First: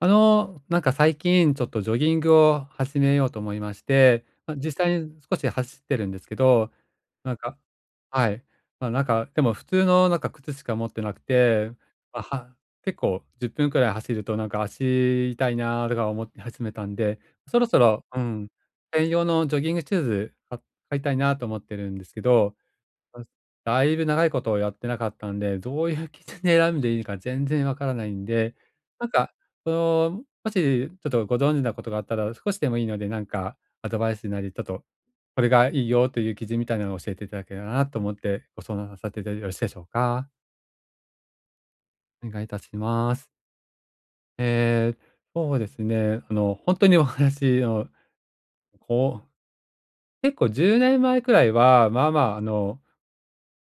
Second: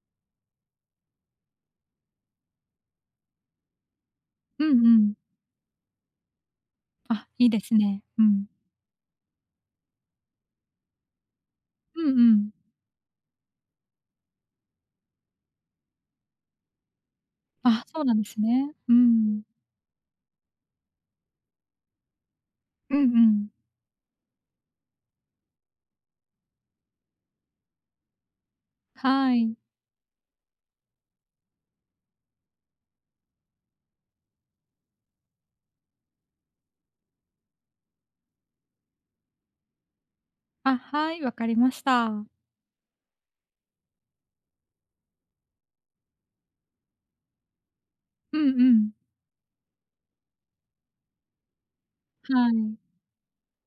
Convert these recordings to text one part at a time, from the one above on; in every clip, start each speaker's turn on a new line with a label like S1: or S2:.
S1: あの、なんか最近ちょっとジョギングを始めようと思いまして、ま、
S2: うんう
S1: 実際
S2: ん。
S1: に少し走ってるんですけど、
S2: あ、
S1: なん
S2: いい
S1: か、
S2: ですね。う
S1: はい。
S2: ん。
S1: ま、なんか、でも普通のなんか靴しか持ってなくて、
S2: うん
S1: ま、
S2: うん。
S1: 結構10分くらい走るとなんか足痛いなとか思って始めたんで、そろそ
S2: あ、そう
S1: ろ、
S2: な
S1: う
S2: んです
S1: ん、
S2: ね。う
S1: 専用
S2: ん。
S1: のジョギングシューズか買いたいなと思ってるんですけど、
S2: うん
S1: うん、
S2: うん。
S1: だいぶ長いことをやってなかったんで、どういう基準で選んでいいか全然わからないんで、なんか、
S2: はい。
S1: その、もしちょっとご存知なことがあったら、少しでもいいので、なんかアドバイスなり、ちょっと、これがいいよという基準みたいなのを教えていただけたらなと思って、ご相談させていただいてよろしいでしょうか？
S2: あ、はい、わかりました。
S1: お願いいたします。ええ、そうですね、あの、本当にお話の、
S2: うんうん。
S1: こう、結構10年前くらいは、まあま
S2: は
S1: あ、あ
S2: い。
S1: の、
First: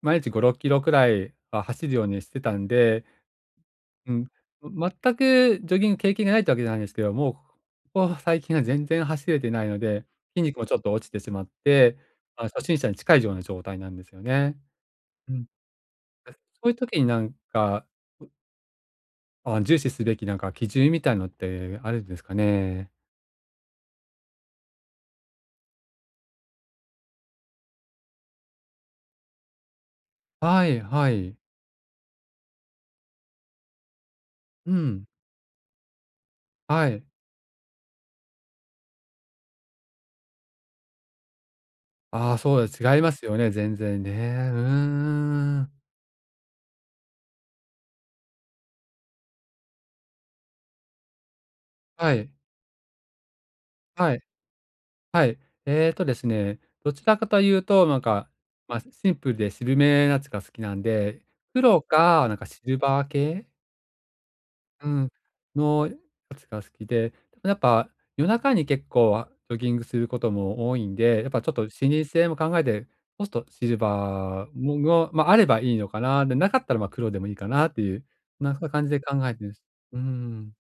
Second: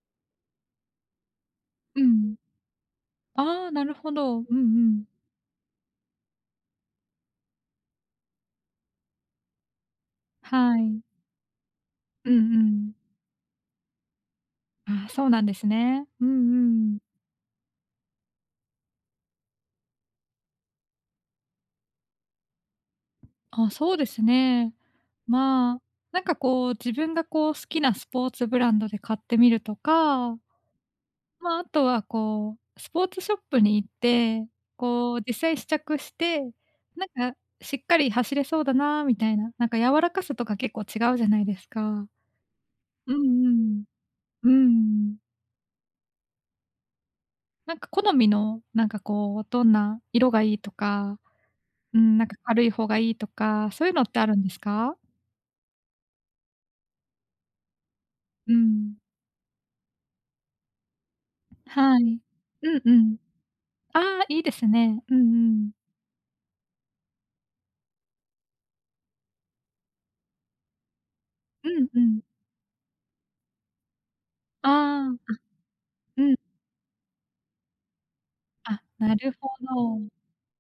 S1: 毎日5、6キロくらいは走る
S2: う
S1: ようにし
S2: ん。
S1: てたんで、
S2: ああ、なるほ
S1: うん。
S2: ど。うんう
S1: ま
S2: ん。
S1: 全くジョギング経験がないってわけじゃないんですけど、もう、ここ最近は全然走れてないので、筋肉もち
S2: は
S1: ょっと
S2: い。
S1: 落ちてしまって、
S2: うんう
S1: まあ、初心者に
S2: ん。
S1: 近いような状態なんですよね。
S2: あ、そう
S1: う
S2: なん
S1: ん。
S2: ですね。うん
S1: そういう
S2: うん。
S1: 時になんか、あ、重視すべきなんか基準みたいのってあるんですかね？
S2: あ、そうですね。まあ、なんかこう、自分がこう好きなスポーツブランドで買ってみるとか、
S1: はいはい。
S2: まあ、あとはこう、スポーツショップに行って、
S1: うん、
S2: こう実際試着して、
S1: はい。
S2: なんかしっかり走れそうだなみたいな、なんか柔らかさとか結構違うじゃないですか。
S1: ああ、そうです。違いま
S2: うん
S1: すよ
S2: う
S1: ね、全
S2: ん。
S1: 然ね。う
S2: う
S1: ーう
S2: ん。
S1: ん。
S2: なんか好みの、なんかこう、どんな色がいいとか、う
S1: は
S2: ん、なん
S1: い、
S2: か軽い方がいいとか、そういうのっ
S1: は
S2: て
S1: い。
S2: あるんですか？
S1: はい。ですね、どちらかというと、なんか、
S2: う
S1: まあ、
S2: ん。
S1: シンプルで渋めなやつが好きなんで、黒
S2: はい。
S1: か、なんかシル
S2: うんう
S1: バー
S2: ん。
S1: 系、
S2: ああ、いいです
S1: う
S2: ね。
S1: ん、
S2: うんうん。
S1: のやつが好きで、やっぱ夜中に結構、ジョギングすることも多いんで、やっぱちょっ
S2: う
S1: と視
S2: んう
S1: 認
S2: ん。
S1: 性も考えて、そストシルバー
S2: あ
S1: ももまあ、
S2: あ、
S1: あ
S2: あ、
S1: ればいいのか
S2: う
S1: な、で、
S2: ん。
S1: なかったら、ま、黒でもいいかなっていう、そんな
S2: あ、
S1: 感じで
S2: な
S1: 考
S2: る
S1: えてる
S2: ほ
S1: んです。う
S2: ど。
S1: ん。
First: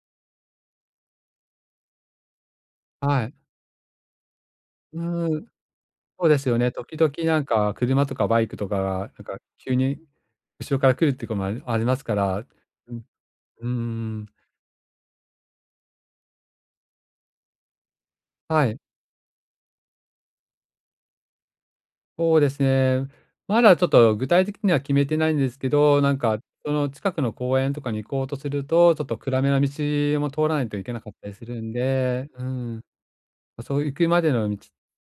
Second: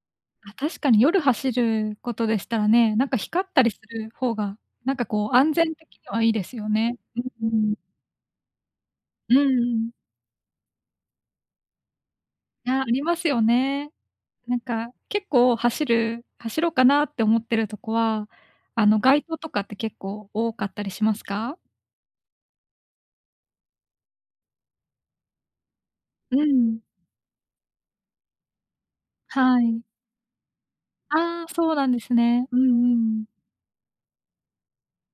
S2: あ、確かに夜走ることでしたらね、なんか
S1: はい。
S2: 光ったりする方が、なんかこう
S1: うん。
S2: 安全的には
S1: そう
S2: いい
S1: で
S2: で
S1: す
S2: す
S1: よ
S2: よ
S1: ね。時
S2: ね。
S1: 々なん
S2: うんう
S1: か
S2: ん。
S1: 車とかバイクとかが、なん
S2: う
S1: か急
S2: ん。
S1: に後ろから来るってこともありますから、
S2: いや、あ
S1: う
S2: り
S1: ん、
S2: ますよ
S1: うん
S2: ね。
S1: うん、
S2: なんか結構走ろうかなって思ってるとこは、
S1: はい、
S2: あの街灯とかって結構多かったりしますか？
S1: そうですね。まだちょっと具体的には決めてないんですけど、なんか
S2: う
S1: そ
S2: ん。
S1: の近くの公園とかに行こうとすると、ちょっと暗め
S2: は
S1: の
S2: い。
S1: 道も通らないといけなかったり
S2: あ
S1: す
S2: あ、
S1: る
S2: そ
S1: ん
S2: うなんです
S1: で、う
S2: ね。うん
S1: ん、
S2: うん。
S1: そう行くまでの道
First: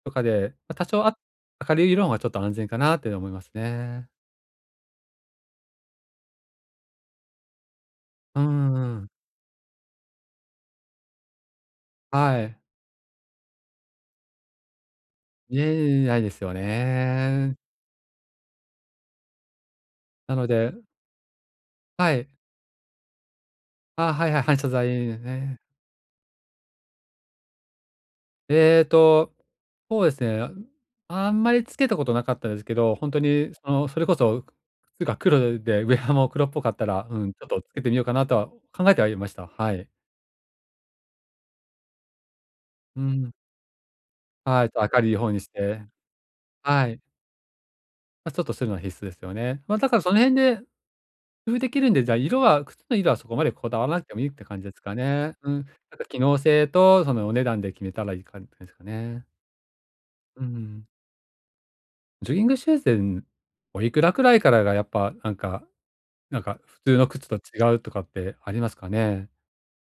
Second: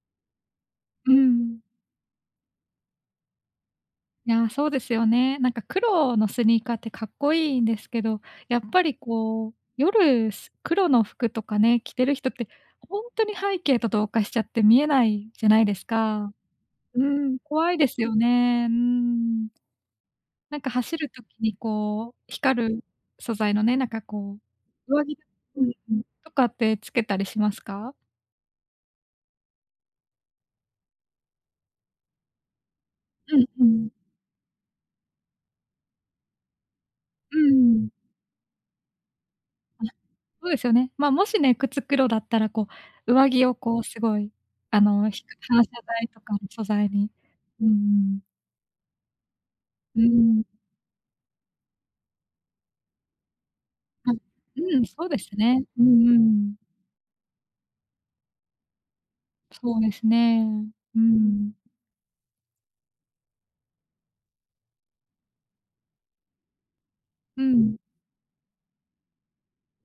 S1: とかで、ま、多少
S2: うん。
S1: 明るい色の方がちょっと安全かなって思いますね。
S2: いや、そうですよね。なんか黒のスニーカーってかっこいいんですけど、
S1: う
S2: やっ
S1: んう
S2: ぱり
S1: ん。
S2: こう、夜黒の服とかね、着てる人っ
S1: は
S2: て、
S1: い。
S2: ほんとに背景と同化しちゃって見えないじゃ
S1: い
S2: ないです
S1: えいえ、ないで
S2: か。
S1: すよ
S2: うん、
S1: ね。
S2: 怖いですよね。うーん。
S1: なの
S2: なんか
S1: で、
S2: 走る時にこ
S1: は
S2: う、
S1: い。
S2: 光る素材のね、なんか
S1: あ、はい
S2: こ
S1: はい、反射材
S2: う、上着
S1: ね。
S2: うんうん、とかってつけたりしますか？
S1: えーと、そうですね、あんまりつけたことなかったですけど、本当
S2: うん
S1: に
S2: う
S1: その、
S2: ん。
S1: それこそ、靴が黒で、ウェアも黒っぽかったら、うん、
S2: う
S1: ちょっとつ
S2: ー
S1: け
S2: ん。
S1: てみようかなとは考えてはいました。はい。
S2: そうですよね。まあ、もしね、靴黒だったら、こ
S1: う
S2: う、上
S1: ん。
S2: 着をこう、すごい、
S1: はい、ち
S2: あ
S1: ょっと明る
S2: の、
S1: い方にし
S2: 反射
S1: て、
S2: 材とかの素
S1: は
S2: 材
S1: い。
S2: に。うんうん。
S1: まあ、ちょっとするのは必須ですよね。まあ、だか
S2: う
S1: らその辺
S2: ん。
S1: で工夫できるんで、じゃあ色は靴の色はそこまでこだわらなく
S2: あ、
S1: てもいいって感じで
S2: う
S1: す
S2: ん、
S1: か
S2: そうで
S1: ね。
S2: す
S1: うん。な
S2: ね。
S1: ん
S2: う
S1: か
S2: んう
S1: 機能
S2: ん。
S1: 性とそのお値段で決めたらいい感じですかね。
S2: そうです
S1: う
S2: ね。
S1: ん。
S2: うん。
S1: ジョギングシューズでおいくらくらいからがやっぱなんか普通の靴と
S2: うん。
S1: 違うとかってありますかね？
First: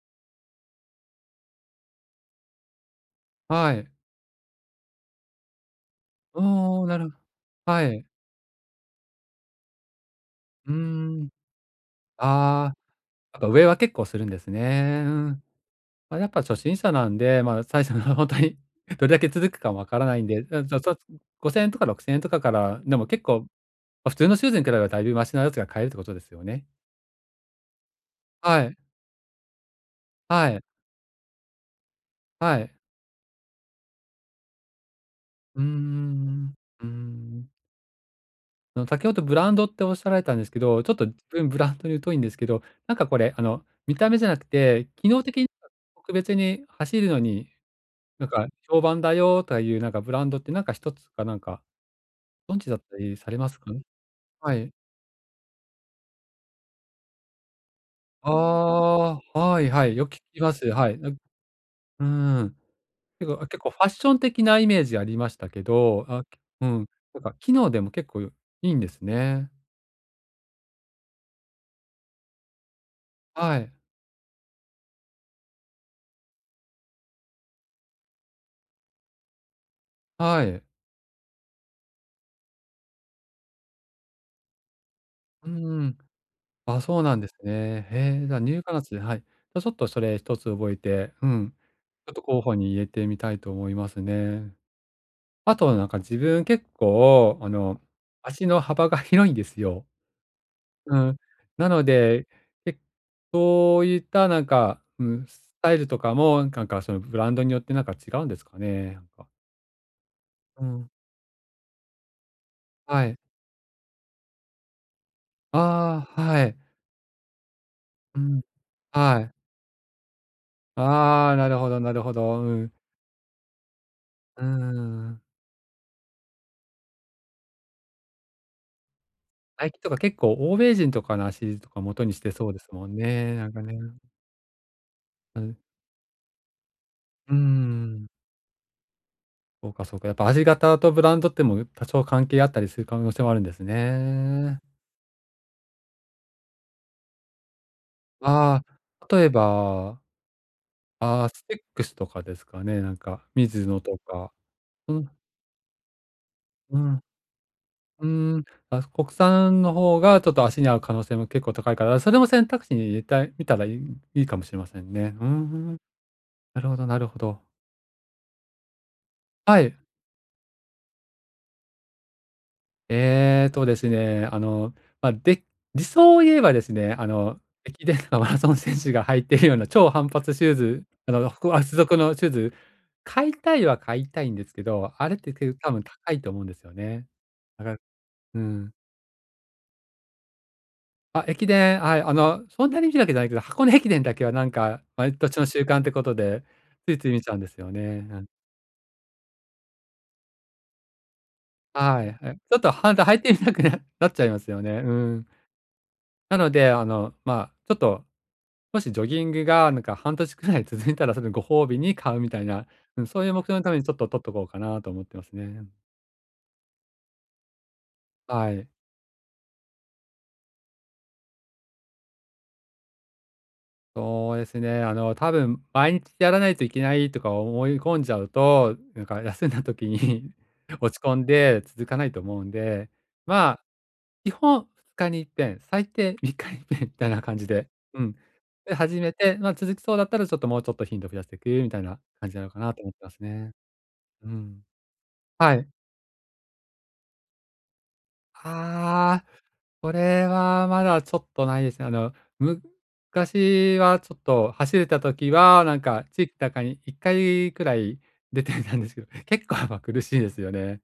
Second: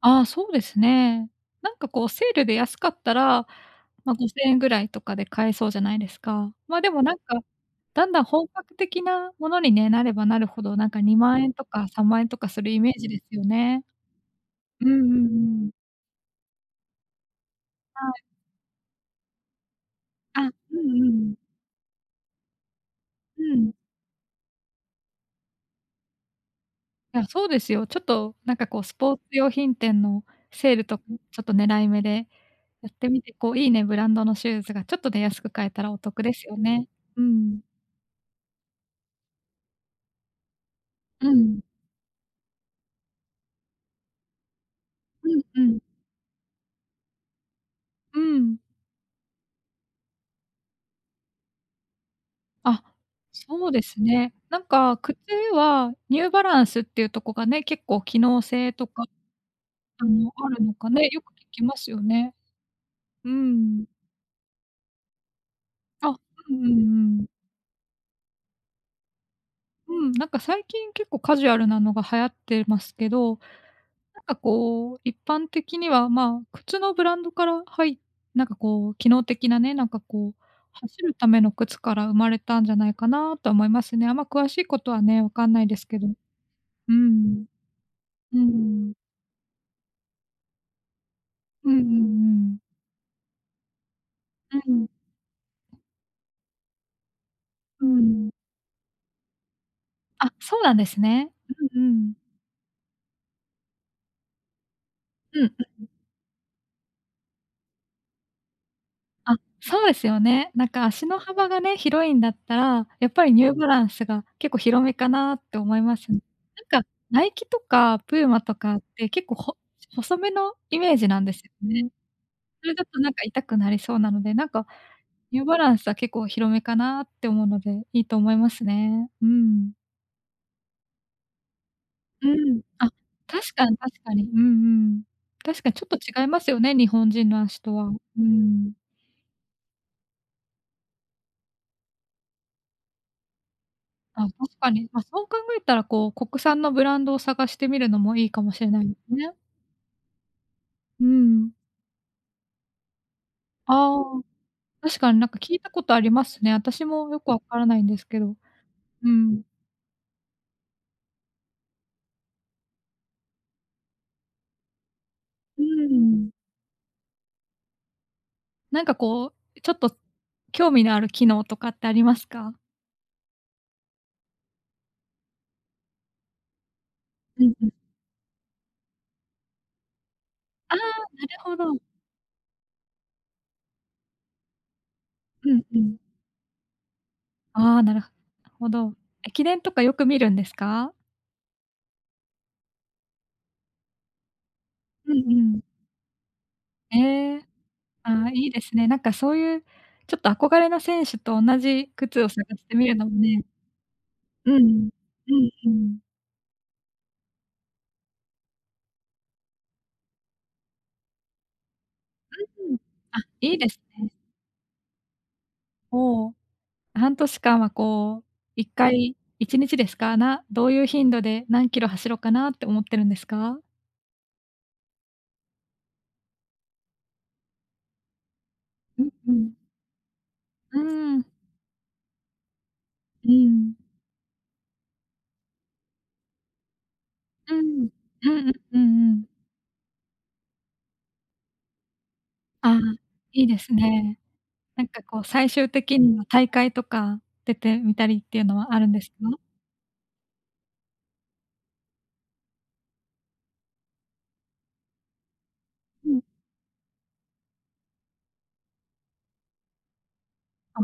S2: ああ、そうですね。なんかこう、セールで安かったら、
S1: はい。
S2: ま、5,000円ぐらいとかで買えそうじゃないですか。ま、
S1: おー
S2: で
S1: な
S2: も
S1: る
S2: な
S1: ほ、
S2: んか、
S1: は
S2: だ
S1: い。
S2: んだん本格的なものにね、なればなるほ
S1: うー
S2: ど、なんか
S1: ん。
S2: 2万円とか3万円とかする
S1: ああ、
S2: イメージです
S1: やっ
S2: よ
S1: ぱ上は
S2: ね。
S1: 結構するんです
S2: うんう
S1: ね。う
S2: んう
S1: ん。
S2: ん。
S1: まあ、やっぱ初心者なんで、まあ、最初
S2: は
S1: の本
S2: い。
S1: 当に どれだけ続くかもわからないんで、
S2: あ、
S1: うん、
S2: うんうん。
S1: 5,000円とか6,000円とかから、でも結構、
S2: うん。
S1: ま、普通のシューズに比べればだいぶマシなやつが買えるってことですよね。
S2: いや、そうですよ。ちょっとなん
S1: は
S2: か
S1: い、
S2: こうスポーツ用品店の
S1: はい、
S2: セールとか、ちょっと狙い目で
S1: はい。
S2: やってみて、こういいね、ブランドのシューズがちょっとで安く
S1: うー
S2: 買えたらお得です
S1: ん、
S2: よ
S1: うー
S2: ね。う
S1: ん。
S2: ん。
S1: あの、先ほどブランドっておっしゃられたんですけど、ちょっと自
S2: う
S1: 分ブ
S2: ん。
S1: ランドに疎いんですけど、なんかこれ、あの、見た目じゃなくて、機能
S2: う
S1: 的
S2: ん
S1: に
S2: うん。
S1: 特別に走るのに、
S2: う
S1: なんか
S2: ん。
S1: 評判だよというなんかブランドってなんか一つかなんか、ご存知だっ
S2: あ、
S1: たりされます
S2: そう
S1: かね？
S2: ですね。
S1: は
S2: なん
S1: い。
S2: か靴はニューバランスっていうとこがね、結構機能性
S1: あ
S2: とか、
S1: あ、はいはい、
S2: あ
S1: よく聞
S2: の、
S1: き
S2: あ
S1: ま
S2: る
S1: す。
S2: のか
S1: はい。
S2: ね、
S1: なん、
S2: よく聞きますよ
S1: う
S2: ね。
S1: ん。
S2: う
S1: 結構ファ
S2: ん。
S1: ッション的なイメージありましたけど、
S2: あ、
S1: あ、
S2: うん
S1: う
S2: う
S1: ん、
S2: ん
S1: な
S2: う
S1: ん
S2: ん。
S1: か機能でも結構いいんですね。
S2: うん、なんか最近結構カジュアルなのが流行ってますけど、
S1: はい、
S2: なんかこう、一般的には、まあ、靴のブランドからはい、なんかこう、機能的なね、なんかこう、
S1: はい。
S2: 走るための靴から生まれたんじゃないかなとは思いますね。あんま詳しいことはね、わか
S1: う
S2: んないですけ
S1: ん。
S2: ど。
S1: あ、
S2: う
S1: そうなんです
S2: ん。
S1: ね。へえ、じゃ
S2: う
S1: あ、ニューカラ
S2: ん。
S1: ス、はい。じゃあ、ちょっとそれ一つ覚えて、うん、
S2: うんうんう
S1: ちょっと候補
S2: ん。
S1: に入れてみたいと思いますね。
S2: うん。
S1: あとなんか自分結構、あの、
S2: うん。
S1: 足の幅が 広いんですよ。
S2: あ、そうなんで
S1: う
S2: す
S1: ん。
S2: ね。
S1: な
S2: うん
S1: の
S2: うん。
S1: で、けそういったなんか、うん、ス
S2: うん。
S1: タイルとかも、なんかそのブランドによってなんか違うんですかね？なんか。
S2: あ、そうですよね。
S1: う
S2: なんか
S1: ん。
S2: 足の幅がね、広いんだったら、
S1: は
S2: やっ
S1: い。
S2: ぱりニューバランスが結構広めかなって思いま
S1: あ
S2: すね。
S1: あ、はい。
S2: なんかナイキとかプ
S1: う
S2: ーマ
S1: ん、
S2: とかって
S1: は
S2: 結
S1: い。
S2: 構ほ細めのイメージなん
S1: あ
S2: で
S1: あ、
S2: す
S1: な
S2: よ
S1: るほど
S2: ね。
S1: なるほど。う
S2: そ
S1: ん。
S2: れだとなんか痛くなりそうなので、
S1: うー
S2: なんか
S1: ん。
S2: ニューバランスは結構広めかなって思うので、いいと思いますね。う
S1: 最
S2: ん。
S1: 近とか結構欧米人とかの足とか元にし
S2: う
S1: てそうで
S2: ん。
S1: すも
S2: あ、
S1: んね、なん
S2: 確
S1: か
S2: かに
S1: ね。
S2: 確かに。うんうん。
S1: うん。
S2: 確かにちょっと違いますよね、日本人
S1: うー
S2: の足とは。
S1: ん。
S2: うん。
S1: そうかそうか、やっぱ味型とブランドっても多少関係あったりする可能性もあるんです
S2: あ、確
S1: ね。
S2: かに。まあ、そう考えたら、こう、国産のブランドを探してみるのもいいかもし
S1: あ
S2: れないです
S1: あ、例え
S2: ね。
S1: ば、
S2: う
S1: ああ、ス
S2: ん。
S1: テックスとかですかね、なんか、ミズノと
S2: ああ、
S1: か。う
S2: 確か
S1: ん、
S2: になんか聞いたことありますね。
S1: う
S2: 私
S1: ん、
S2: もよくわからないんですけど。
S1: うん。あ、
S2: う
S1: 国
S2: ん。
S1: 産の方がちょっと足に合う可能性も結構高いから、それも選択肢に入れたい見たらいいいいかもしれませんね。うんう
S2: う
S1: ん。
S2: ーん。
S1: なるほどなるほど。
S2: なんかこう、
S1: は
S2: ちょっ
S1: い。
S2: と興味のある機能とかってありますか？
S1: ですね、あの、まあ、で理想を言えばですね、あの、
S2: うんうん。
S1: 駅伝とかマラソン選手が履いているような超反発シュー
S2: ああ、な
S1: ズ、あの、
S2: るほ
S1: 厚
S2: ど。
S1: 底のシューズ、買いたいは買いたいんですけど、あれって
S2: う
S1: 結構
S2: ん
S1: 多
S2: う
S1: 分
S2: ん。
S1: 高いと思うんですよね。だから、
S2: ああ、なる
S1: う
S2: ほ
S1: ん。
S2: ど。駅伝とかよく見るんですか？
S1: あ、駅伝、はい、あの、そんなに見るわけじゃないけど、箱根駅伝だけはなんか、
S2: う
S1: 毎
S2: んう
S1: 年の
S2: ん。
S1: 習慣ってことで、つ
S2: え
S1: いつい見ちゃうん
S2: え。
S1: ですよね。う
S2: あ
S1: ん。
S2: あ、いいですね。なんかそういう、ちょっと憧れの選手と同じ
S1: はい、
S2: 靴を
S1: はい。
S2: 探
S1: ちょっ
S2: し
S1: と
S2: てみるのも
S1: 履いてみ
S2: ね、
S1: たくなっちゃいま
S2: う
S1: すよね。
S2: ん。
S1: うん。
S2: うんうん。
S1: なので、あの、まあ、ちょっと、もしジョギングがなんか半年くらい続いたら、それご褒美に買うみたいな、
S2: うん。
S1: うん、
S2: あ、
S1: そういう目
S2: い
S1: 標
S2: い
S1: の
S2: で
S1: ため
S2: す
S1: にちょっ
S2: ね。
S1: と取っとこうかなと思ってますね。
S2: おお、半年間はこう、
S1: は
S2: 1
S1: い。
S2: 回、1日ですか？どういう頻度で何キロ走ろうかなって思ってるんですか？
S1: そうですね。あの、多分毎日やらないといけないとか思い込んじゃうと、
S2: う
S1: なん
S2: ん
S1: か
S2: う
S1: 休ん
S2: ん。
S1: だ時に
S2: う
S1: 落ち
S2: ー
S1: 込
S2: ん。
S1: んで続かないと思うんで、
S2: う
S1: まあ、
S2: ん。
S1: 基本2日に1遍、最低3日に一遍みたいな感じ
S2: う
S1: で、
S2: ん。
S1: うん。
S2: うんうん
S1: で、
S2: う
S1: 始
S2: ん
S1: め
S2: うん。
S1: て、まあ続きそうだったらちょっともうちょっと頻度増やしていくみたいな感じなのか
S2: あ
S1: な
S2: あ、
S1: と思ってます
S2: いい
S1: ね。
S2: ですね。
S1: うん。
S2: なんかこう最
S1: はい。
S2: 終的には大会とか出てみたりっていうのはあるんですか？
S1: ああ、これはまだちょっとないですね。あの、昔はちょっと走れた時は、なんか
S2: うん。
S1: 地域とかに1回くらい出てたんですけど、結構ま、苦しいですよ
S2: あ、
S1: ね。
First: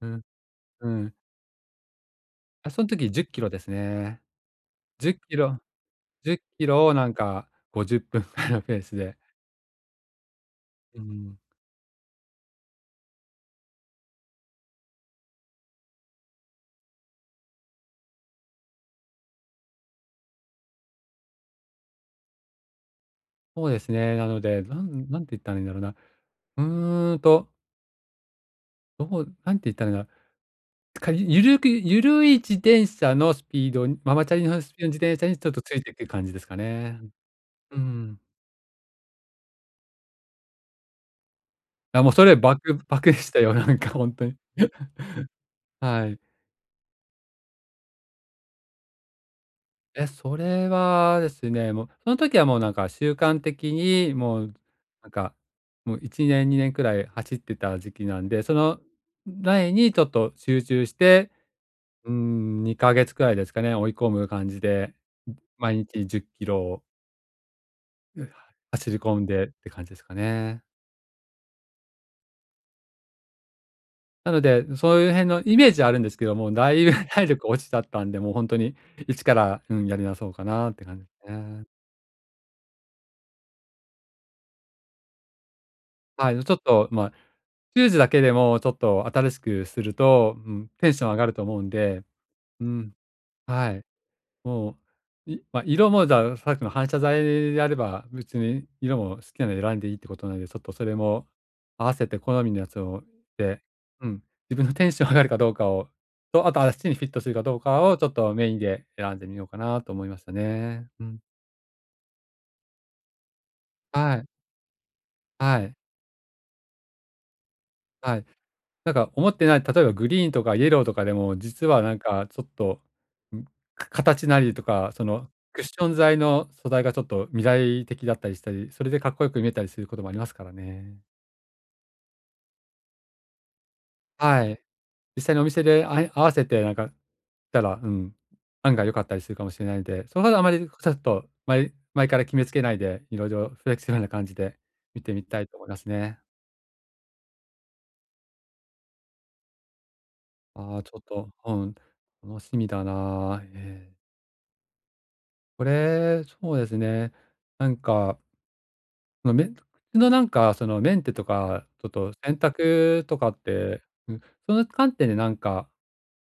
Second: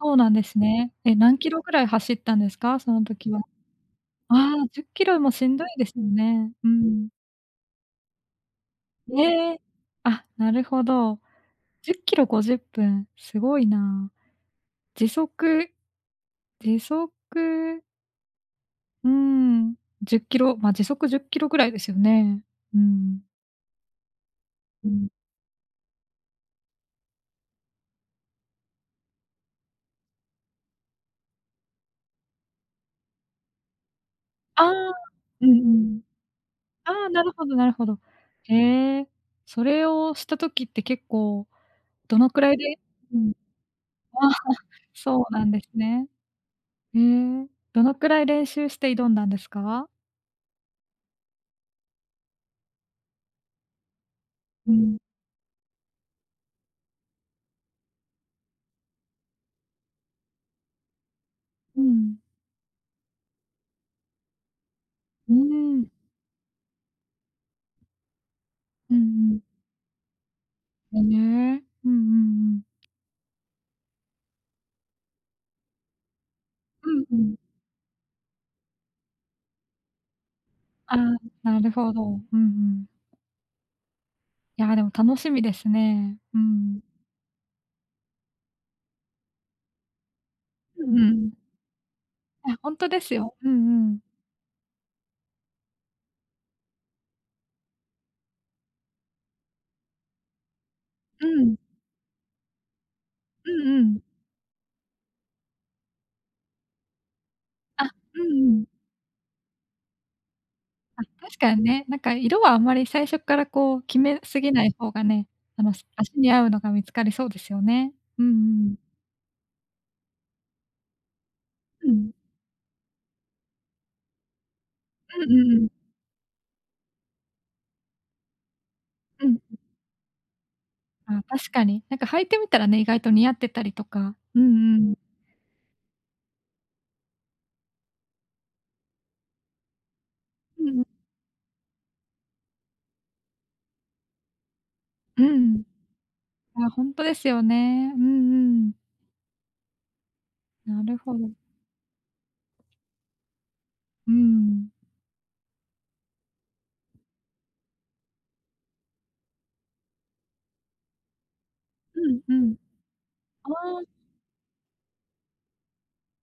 S1: う
S2: そう
S1: ん、
S2: なんです
S1: う
S2: ね。
S1: ん。
S2: え、何キロぐらい走ったんです
S1: あ、
S2: か？
S1: その
S2: その
S1: 時10
S2: 時は。
S1: キロですね。
S2: ああ、10キ
S1: 10
S2: ロも
S1: キ
S2: しん
S1: ロ
S2: どいですよ
S1: 1
S2: ね。
S1: キ
S2: う
S1: ロをな
S2: ん。
S1: んか50分ぐらいのペースで。
S2: ええ。あ、なるほ
S1: う
S2: ど。
S1: ん、
S2: 10キロ50分、すごいな。時速時速、うーん、10キロ、ま、時速1キロぐらいですよね。うん。
S1: そうですね。なので、
S2: うん。
S1: なんて言ったらいいんだろうな。うーんと、どうなんて言ったらいいんだかゆるい自転車のスピードに、ママチャリの
S2: あ
S1: スピードの
S2: あ、
S1: 自転車にち
S2: う
S1: ょ
S2: ん
S1: っ
S2: う
S1: とついてい
S2: ん。
S1: く感じですか
S2: あ
S1: ね。
S2: あ、なるほどなる
S1: う
S2: ほど。
S1: ん。
S2: へえ。それをした時って結構
S1: あ、もう
S2: ど
S1: そ
S2: の
S1: れ
S2: くらい
S1: バク
S2: で、
S1: バク
S2: う
S1: でし
S2: ん。
S1: たよ、なんかほんと
S2: あ、
S1: に。
S2: そうなんです
S1: は
S2: ね。
S1: い。
S2: へえ、どのくらい練習して挑んだんですか？
S1: え、それはですね、もう、その時はもう習慣的にもう、
S2: うん。
S1: なんか、もう1年、2年くらい走ってた時期なんで、その前にちょっと集中して、
S2: うん。
S1: 2ヶ月くらいですかね、追い込む感じで、
S2: う
S1: 毎
S2: ーん。
S1: 日10キロを走
S2: う
S1: り込ん
S2: んうん。
S1: でって感じですかね。
S2: へえ。うんうんうん。
S1: なので、そういう辺のイメージはあるんですけども、だい
S2: う
S1: ぶ
S2: ん う
S1: 体
S2: ん。
S1: 力落ちちゃったんで、もう本当に一から、うん、やり直そうかなって
S2: あ
S1: 感じで
S2: あ、
S1: す
S2: な
S1: ね。
S2: るほど。うんうん。いや、でも楽しみですね。
S1: は
S2: う
S1: い、ちょっ
S2: ん。
S1: と、まあ、リュージだけでもちょっと新しくすると、うん、
S2: う
S1: テン
S2: んう
S1: ション上が
S2: ん。
S1: ると思うんで、
S2: あ、
S1: う
S2: ほんと
S1: ん、
S2: ですよ。う
S1: はい。
S2: んうん。
S1: もう、い、色も、じゃあ、さっきの反射材であれば、別に色も好きなの選んでいいってことなんで、ちょっとそれ
S2: う
S1: も
S2: ん。
S1: 合わせて好みのやつを、
S2: う
S1: で、
S2: んうん。
S1: うん、自分のテンション上がるかどうかを、と、あと、あっちにフィットするかどうか
S2: あ、
S1: を、ちょっ
S2: う
S1: と
S2: ん
S1: メ
S2: う
S1: イン
S2: ん。
S1: で選んでみようかなと思いましたね。
S2: あ、
S1: うん。
S2: 確かにね、なんか色はあんまり最初からこう決
S1: は
S2: め
S1: い、
S2: すぎない方がね、
S1: は
S2: あの、
S1: い、
S2: 足に合うのが見つかりそうですよね。
S1: は
S2: う
S1: い。
S2: んうん。
S1: なんか思ってない、例えばグリーンとかイエローとかでも、実は
S2: う
S1: なん
S2: ん。
S1: かちょっと、ん、形なりとか、そ
S2: う
S1: の
S2: んう
S1: ク
S2: ん
S1: ッ
S2: う
S1: ショ
S2: ん。
S1: ン材の素材がちょっと未来的だったりしたり、それでかっこ
S2: う
S1: よ
S2: ん。
S1: く見えたりすることもありますからね。
S2: あ、確かに。なんか履いてみたらね、意外と似合ってたりとか。うん
S1: はい。
S2: うん。
S1: 実際にお店で合わせてなんかたら、うん、案外良かったりするかもしれないんで、そのほはあま
S2: うん
S1: り
S2: う
S1: ちょ
S2: ん。
S1: っと前から決めつけないで、色々フレキシブルな感じで見て
S2: う
S1: みたいと
S2: ん。
S1: 思いますね。
S2: あ、ほんとですよね。うんうん。
S1: あ
S2: な
S1: あ、ち
S2: る
S1: ょっ
S2: ほど。
S1: と、うん、楽しみだなあ、ええ。
S2: うん。
S1: これ、そうですね。なんか、その、口のなんか、その、メンテとか、ちょっ
S2: う
S1: と
S2: んう
S1: 洗
S2: ん。
S1: 濯とかっ
S2: あ
S1: て、
S2: あ、
S1: うん、その観点でなんか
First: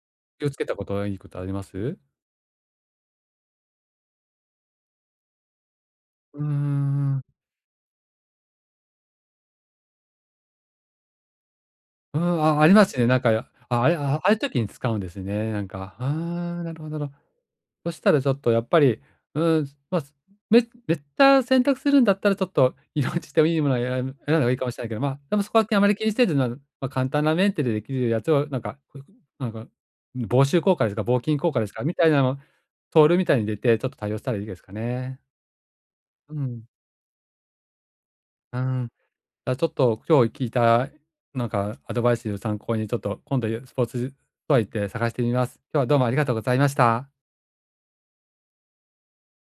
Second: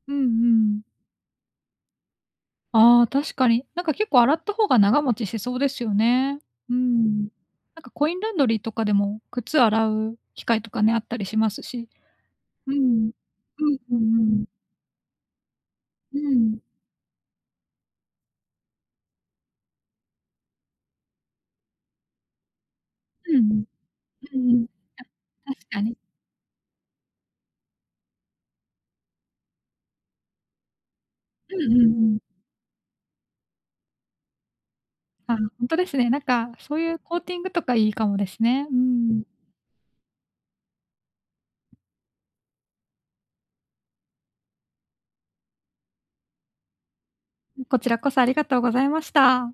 S2: うんう
S1: 気をつけた
S2: ん。
S1: こと、いいことあります？
S2: ああ、確かに。なんか結構洗った方が長持ちしそうですよね。
S1: うー
S2: う
S1: ん
S2: ん。なんかコインランドリーとかでも、靴洗う機械とかね、あったりしますし。
S1: うん、あ、あ
S2: う
S1: りますね。
S2: ん。
S1: なんか、
S2: うん
S1: あ、あ
S2: う
S1: れ
S2: んう
S1: ああいう
S2: ん。
S1: 時に使うんですね、なんか。あ
S2: うん。
S1: あ、なるほど、なるほど。そしたらちょっとやっぱり、うん、ま、あめった選択するんだったらちょっと色落ち
S2: う
S1: て
S2: ん
S1: も
S2: う
S1: いい
S2: ん。
S1: ものを選
S2: う
S1: んだ方
S2: ん
S1: が
S2: う
S1: いいか
S2: ん。
S1: もしれないけど、まあ、でもそこは
S2: 確
S1: あ
S2: か
S1: まり
S2: に。
S1: 気にせず、なまあ簡単なメンテでできるやつをなんか、こなんか、防臭効果ですか、防菌効
S2: う
S1: 果で
S2: ん
S1: す
S2: うん
S1: かみ
S2: う
S1: たいなの
S2: ん。
S1: を、トールみたいに入れて、ちょっと対応したらいいですかね。
S2: あ、本当ですね。なん
S1: う
S2: か、
S1: ん、
S2: そういうコーティングとかいいかもです
S1: う
S2: ね。う
S1: ん。
S2: ん。
S1: あ、ちょっと今日聞いたなんかアドバイスを参考に、ちょっと今度スポーツストア行って探してみます。今日はどうもありがとうございました。
S2: こちらこそありがとうございました。